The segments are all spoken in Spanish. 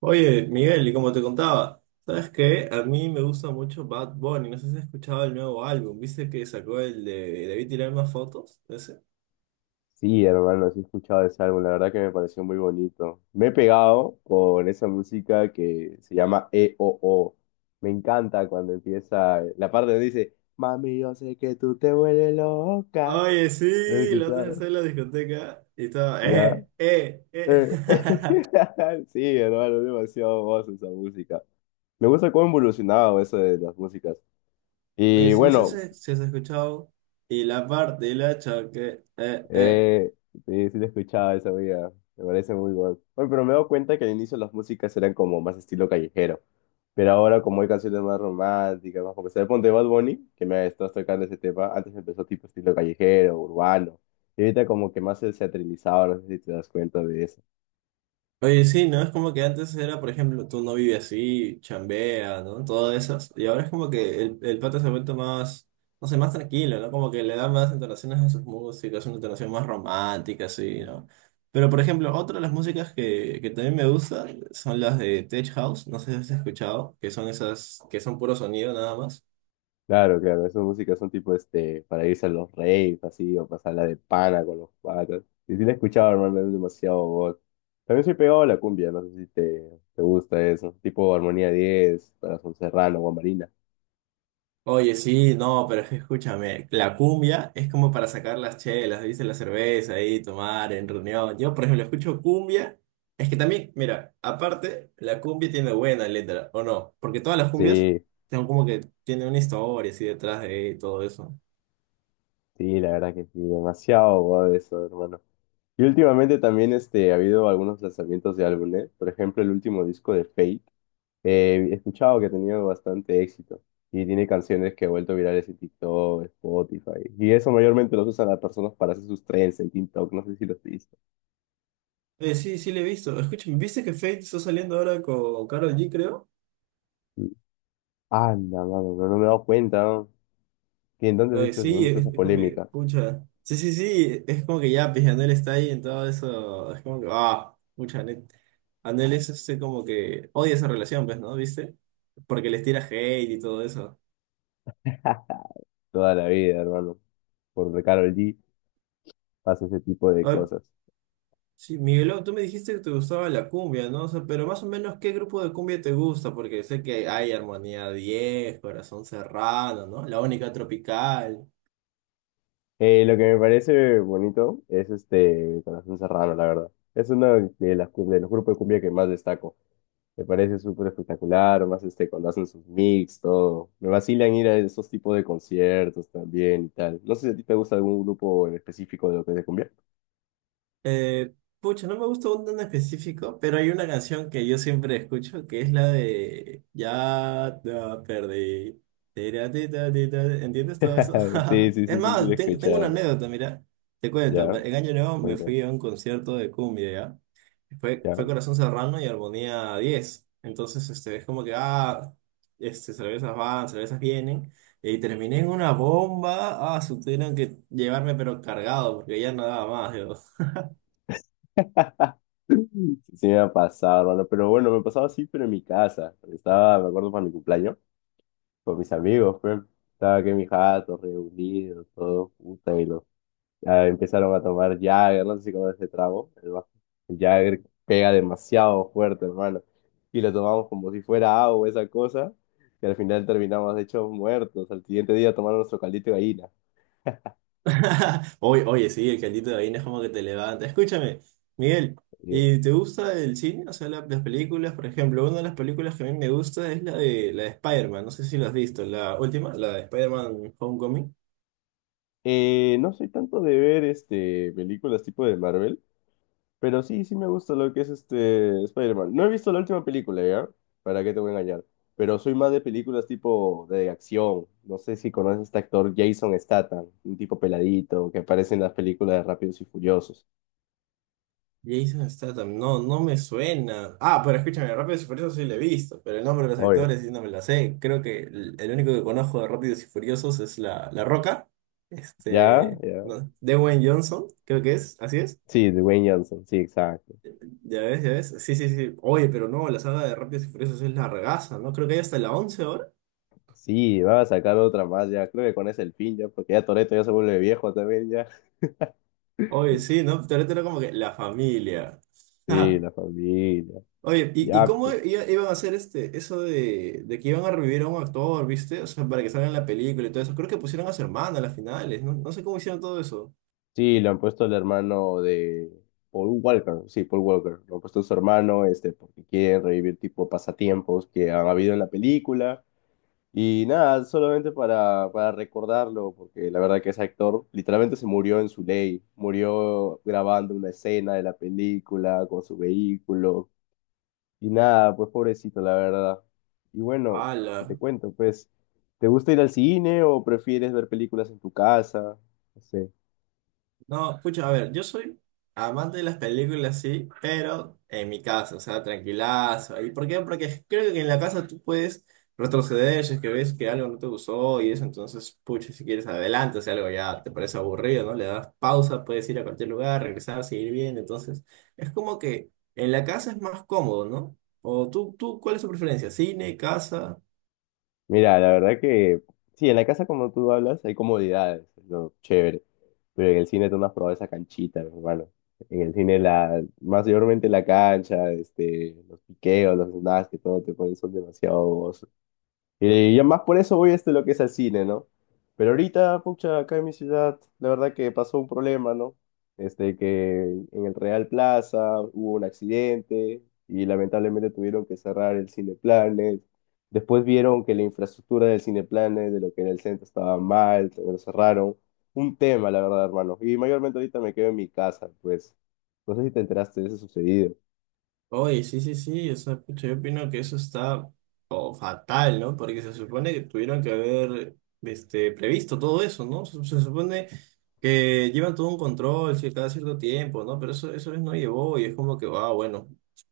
Oye, Miguel, y como te contaba, ¿sabes qué? A mí me gusta mucho Bad Bunny. No sé si has escuchado el nuevo álbum. ¿Viste que sacó el de Debí tirar más fotos? ¿Ese? Sí, hermano, sí he escuchado ese álbum, la verdad que me pareció muy bonito. Me he pegado con esa música que se llama E O. Me encanta cuando empieza la parte donde dice, mami, yo sé que tú te vuelves loca. Oye, ¿Lo has sí, la otra vez escuchado? estaba en la discoteca y estaba, ¿Ya? eh, eh, eh. Eh, Sí, hermano, es demasiado voz esa música. Me gusta cómo ha evolucionado eso de las músicas. Oye, Y si no sé bueno, si has escuchado. Y la parte, y la choque. Eh, sí, sí lo escuchaba esa vida. Me parece muy bueno. Oye, pero me he dado cuenta que al inicio las músicas eran como más estilo callejero. Pero ahora como hay canciones más románticas, más comerciales. Ponte Bad Bunny, que me estás tocando ese tema. Antes empezó tipo estilo callejero, urbano. Y ahorita como que más se ha trilizado, no sé si te das cuenta de eso. Oye, sí, ¿no? Es como que antes era, por ejemplo, tú no vives así, chambea, ¿no? Todas esas. Y ahora es como que el pata se ha vuelto más, no sé, más tranquilo, ¿no? Como que le da más entonaciones a sus músicas, una entonación más romántica, así, ¿no? Pero, por ejemplo, otra de las músicas que también me gusta son las de Tech House, no sé si has escuchado, que son esas, que son puro sonido nada más. Claro, claro, esas músicas son tipo para irse a los raves, así, o pasarla de pana con los patas. Y sí la he escuchado, hermano, es demasiado god. También soy pegado a la cumbia, no sé si te gusta eso. Tipo Armonía 10, Corazón Serrano, Guamarina. Oye, sí, no, pero es que escúchame, la cumbia es como para sacar las chelas, ¿viste? La cerveza ahí, tomar en reunión. Yo, por ejemplo, escucho cumbia. Es que también, mira, aparte, la cumbia tiene buena letra, ¿o no? Porque todas las cumbias Sí, son como que tienen una historia así detrás de y todo eso. sí, la verdad que sí, demasiado god eso, hermano. Y últimamente también ha habido algunos lanzamientos de álbumes. Por ejemplo, el último disco de Fate. He escuchado que ha tenido bastante éxito y tiene canciones que ha vuelto virales en TikTok, Spotify. Y eso mayormente lo usan las personas para hacer sus trends en TikTok. No sé si lo has visto. Sí, sí, le he visto. Escúchame, ¿viste que Fate está saliendo ahora con Karol G, creo? Anda, mano, pero no me he dado cuenta, ¿no? ¿Y en dónde Oye, viste, sí, dónde está es, esa es como que, polémica? pucha. Sí, sí, sí, es como que ya, pues Anuel está ahí en todo eso. Es como que, ah, pucha, Anuel es este como que odia esa relación, pues, ¿no? ¿Viste? Porque les tira hate y todo eso. Toda la vida, hermano. Por Karol G pasa ese tipo de A ver, cosas. sí, Miguelón, tú me dijiste que te gustaba la cumbia, ¿no? O sea, pero más o menos, ¿qué grupo de cumbia te gusta? Porque sé que hay Armonía 10, Corazón Serrano, ¿no? La Única Tropical. Lo que me parece bonito es Corazón Serrano, la verdad. Es uno de los grupos de cumbia que más destaco. Me parece súper espectacular, más cuando hacen sus mix, todo. Me vacilan ir a esos tipos de conciertos también y tal. No sé si a ti te gusta algún grupo en específico de lo que te convierte. Eh, Pucha, no me gusta un en específico, pero hay una canción que yo siempre escucho que es la de Ya te perdí. Tira, ti, ta, ti, ta. ¿Entiendes todo eso? Sí, sí, Es sí, sí, sí, lo más, he tengo una escuchado. anécdota, mira. Te cuento, Ya, en Año Nuevo me cuéntame, fui a un concierto de cumbia, ¿ya? Fue ya. Corazón Serrano y Armonía 10. Entonces, es como que, ah, cervezas van, cervezas vienen. Y terminé en una bomba. Ah, tuvieron que llevarme pero cargado porque ya no daba más. Sí, sí me ha pasado, hermano. Pero bueno, me pasaba así, pero en mi casa. Estaba, me acuerdo, para mi cumpleaños, con mis amigos, pues. Estaba aquí en mi jato, reunidos, todo, puta, y empezaron a tomar Jagger, no sé si conoces ese trago, el Jagger pega demasiado fuerte, hermano, y lo tomamos como si fuera agua, esa cosa, y al final terminamos hechos muertos, al siguiente día tomando nuestro caldito de gallina. Oye, oye, sí, el cantito de gallina es como que te levanta. Escúchame, Miguel, Y- ¿y te gusta el cine? O sea, las películas, por ejemplo, una de las películas que a mí me gusta es la de Spider-Man. No sé si la has visto, la última, la de Spider-Man Homecoming. No soy tanto de ver películas tipo de Marvel, pero sí, sí me gusta lo que es Spider-Man. No he visto la última película, ¿ya? ¿Para qué te voy a engañar? Pero soy más de películas tipo de acción. No sé si conoces a este actor Jason Statham, un tipo peladito que aparece en las películas de Rápidos y Furiosos. Jason Statham, no, no me suena. Ah, pero escúchame, Rápidos y Furiosos sí la he visto, pero el nombre de los Obvio. actores sí no me la sé. Creo que el único que conozco de Rápidos y Furiosos es la Roca, ¿Ya? ¿Ya? no, Dwayne Johnson, creo que es, así es. Sí, Dwayne Johnson, sí, exacto. Ya ves, ya ves. Sí, sí, sí. Oye, pero no, la saga de Rápidos y Furiosos es la regaza, ¿no? Creo que hay hasta la 11 ahora. Sí, va a sacar otra más ya. Creo que con ese el fin ya, porque ya Toretto ya se vuelve viejo también ya. Oye, sí, ¿no? Pero ahorita era como que la familia. Sí, la familia. Oye, ¿y Ya, cómo pues. Iban a hacer eso de que iban a revivir a un actor? ¿Viste? O sea, para que salga en la película y todo eso. Creo que pusieron a su hermana a las finales, ¿no? No sé cómo hicieron todo eso. Sí, le han puesto el hermano de Paul Walker, sí, Paul Walker, lo han puesto a su hermano, porque quieren revivir tipo pasatiempos que han habido en la película. Y nada, solamente para recordarlo, porque la verdad que ese actor literalmente se murió en su ley, murió grabando una escena de la película con su vehículo. Y nada, pues pobrecito, la verdad. Y bueno, y te ¡Hala! cuento, pues, ¿te gusta ir al cine o prefieres ver películas en tu casa? No sé. No, pucha, a ver, yo soy amante de las películas, sí, pero en mi casa, o sea, tranquilazo. ¿Y por qué? Porque creo que en la casa tú puedes retroceder si es que ves que algo no te gustó y eso, entonces, pucha, si quieres adelante, si algo ya te parece aburrido, ¿no? Le das pausa, puedes ir a cualquier lugar, regresar, seguir viendo, entonces, es como que en la casa es más cómodo, ¿no? O tú, ¿cuál es tu preferencia? ¿Cine, casa? Mira, la verdad que sí, en la casa como tú hablas hay comodidades, es lo chévere, pero en el cine tú no has probado esa canchita, mi hermano. En el cine mayormente la cancha, los piqueos, los snacks que todo te ponen son demasiado y yo más por eso voy a lo que es al cine, ¿no? Pero ahorita, pucha, acá en mi ciudad, la verdad que pasó un problema, ¿no? Este, que en el Real Plaza hubo un accidente y lamentablemente tuvieron que cerrar el Cineplanet. Después vieron que la infraestructura del Cineplanet, de lo que era el centro, estaba mal, también lo cerraron. Un tema, la verdad, hermano. Y mayormente ahorita me quedo en mi casa, pues. No sé si te enteraste de eso sucedido. Oye, sí, sí, sí, o sea, pucha, yo opino que eso está oh, fatal, ¿no? Porque se supone que tuvieron que haber previsto todo eso, ¿no? Se supone que llevan todo un control cada cierto tiempo, ¿no? Pero eso no llevó y es como que, ah, bueno,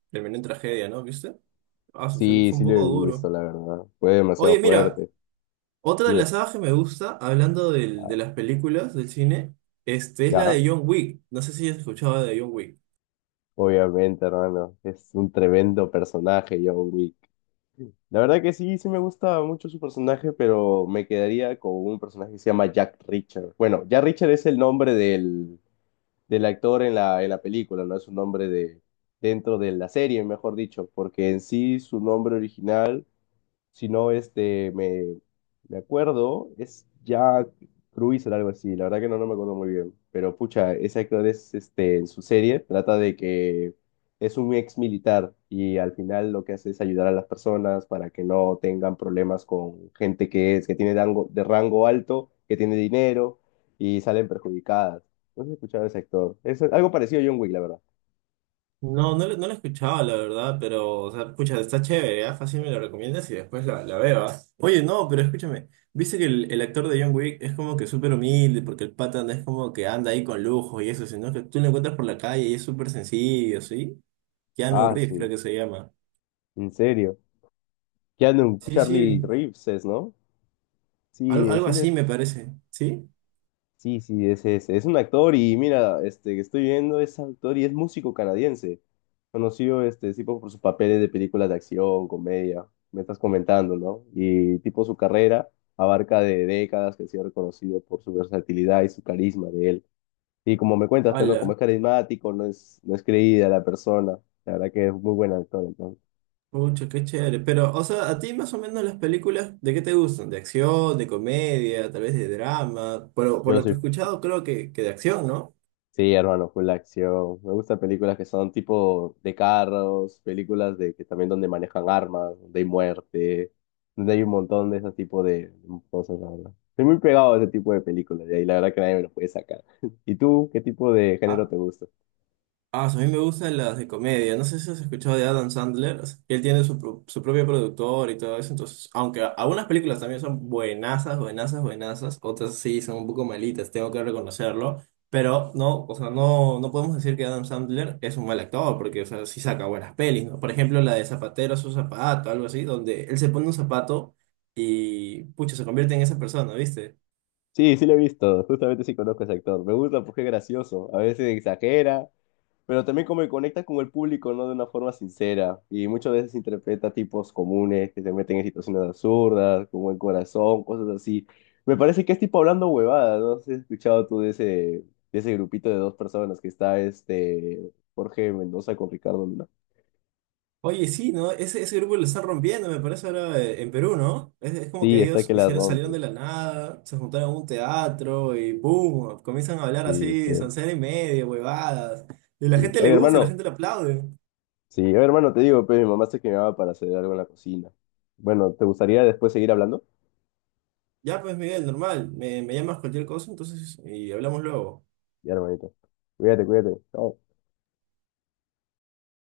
terminó en tragedia, ¿no? ¿Viste? Ah, eso fue, Sí, fue sí un lo he poco duro. visto, la verdad. Fue demasiado Oye, mira, fuerte. otra de Dime, las sagas que me gusta, hablando ah, de las películas, del cine, es la ¿ya? de John Wick. No sé si has escuchado de John Wick. Obviamente, hermano, es un tremendo personaje, John Wick. La verdad que sí, sí me gusta mucho su personaje, pero me quedaría con un personaje que se llama Jack Richard. Bueno, Jack Richard es el nombre del actor en en la película, no es un nombre de, dentro de la serie, mejor dicho, porque en sí su nombre original si no, me acuerdo, es Jack Cruiser, algo así, la verdad que no, no me acuerdo muy bien, pero pucha, ese actor es, en su serie, trata de que es un ex militar y al final lo que hace es ayudar a las personas para que no tengan problemas con gente que es, que tiene rango, de rango alto, que tiene dinero y salen perjudicadas. No sé si has escuchado a ese actor, es algo parecido a John Wick, la verdad. No, no, no la he escuchado, la verdad, pero, o sea, escucha está chévere, ¿ah? Fácil me lo recomiendas y después la veo, ¿ah? Oye, no, pero escúchame, viste que el actor de John Wick es como que súper humilde, porque el pata no es como que anda ahí con lujo y eso, sino que tú lo encuentras por la calle y es súper sencillo, ¿sí? Keanu Ah, Reeves creo su, que se llama. en serio. Keanu, Sí, Charlie sí, Reeves es, ¿no? Sí, algo sí, le así me parece, ¿sí? sí, sí, es un actor y mira, este que estoy viendo es actor y es músico canadiense, conocido este tipo por sus papeles de películas de acción, comedia, me estás comentando, ¿no? Y tipo su carrera abarca de décadas que ha sido reconocido por su versatilidad y su carisma de él. Y como me cuentas, pero Hala, como es carismático, no es creída la persona, la verdad que es muy buen actor, entonces. pucha, qué chévere. Pero, o sea, a ti más o menos las películas, ¿de qué te gustan? ¿De acción, de comedia, tal vez de drama? Pero por Yo lo que soy he escuchado, creo que de acción, ¿no? sí, hermano, full acción. Me gustan películas que son tipo de carros, películas de que también donde manejan armas, donde hay muerte, donde hay un montón de ese tipo de cosas, la verdad. Estoy muy pegado a ese tipo de películas y ahí la verdad que nadie me lo puede sacar. ¿Y tú, qué tipo de género Ah, te gusta? A mí me gustan las de comedia. No sé si has escuchado de Adam Sandler. O sea, que él tiene su propio productor y todo eso. Entonces, aunque algunas películas también son buenazas, buenazas, buenazas. Otras sí son un poco malitas, tengo que reconocerlo. Pero no, o sea, no podemos decir que Adam Sandler es un mal actor, porque, o sea, sí saca buenas pelis, ¿no? Por ejemplo, la de Zapatero a su zapato, algo así, donde él se pone un zapato y, pucha, se convierte en esa persona, ¿viste? Sí, sí lo he visto, justamente sí conozco a ese actor. Me gusta porque es gracioso, a veces exagera, pero también como que conecta con el público, ¿no? De una forma sincera. Y muchas veces interpreta tipos comunes que se meten en situaciones absurdas, con buen corazón, cosas así. Me parece que es tipo hablando huevadas, ¿no? No sé si, ¿has escuchado tú de ese grupito de dos personas que está este Jorge Mendoza con Ricardo Luna? Oye, sí, ¿no? Ese grupo lo están rompiendo, me parece, ahora en Perú, ¿no? Es como Sí, que está ellos que la hicieron, salieron de rompe. la nada, se juntaron a un teatro y ¡boom! Comienzan a hablar Sí, así, pues. soncera y media, huevadas. Y la Sí. gente le Oye, gusta, la hermano. gente le aplaude. Sí, oye, hermano, te digo, pues mi mamá se quemaba para hacer algo en la cocina. Bueno, ¿te gustaría después seguir hablando? Ya, pues, Miguel, normal, me llamas cualquier cosa, entonces, y hablamos luego. Ya, hermanito. Cuídate, cuídate. Chao.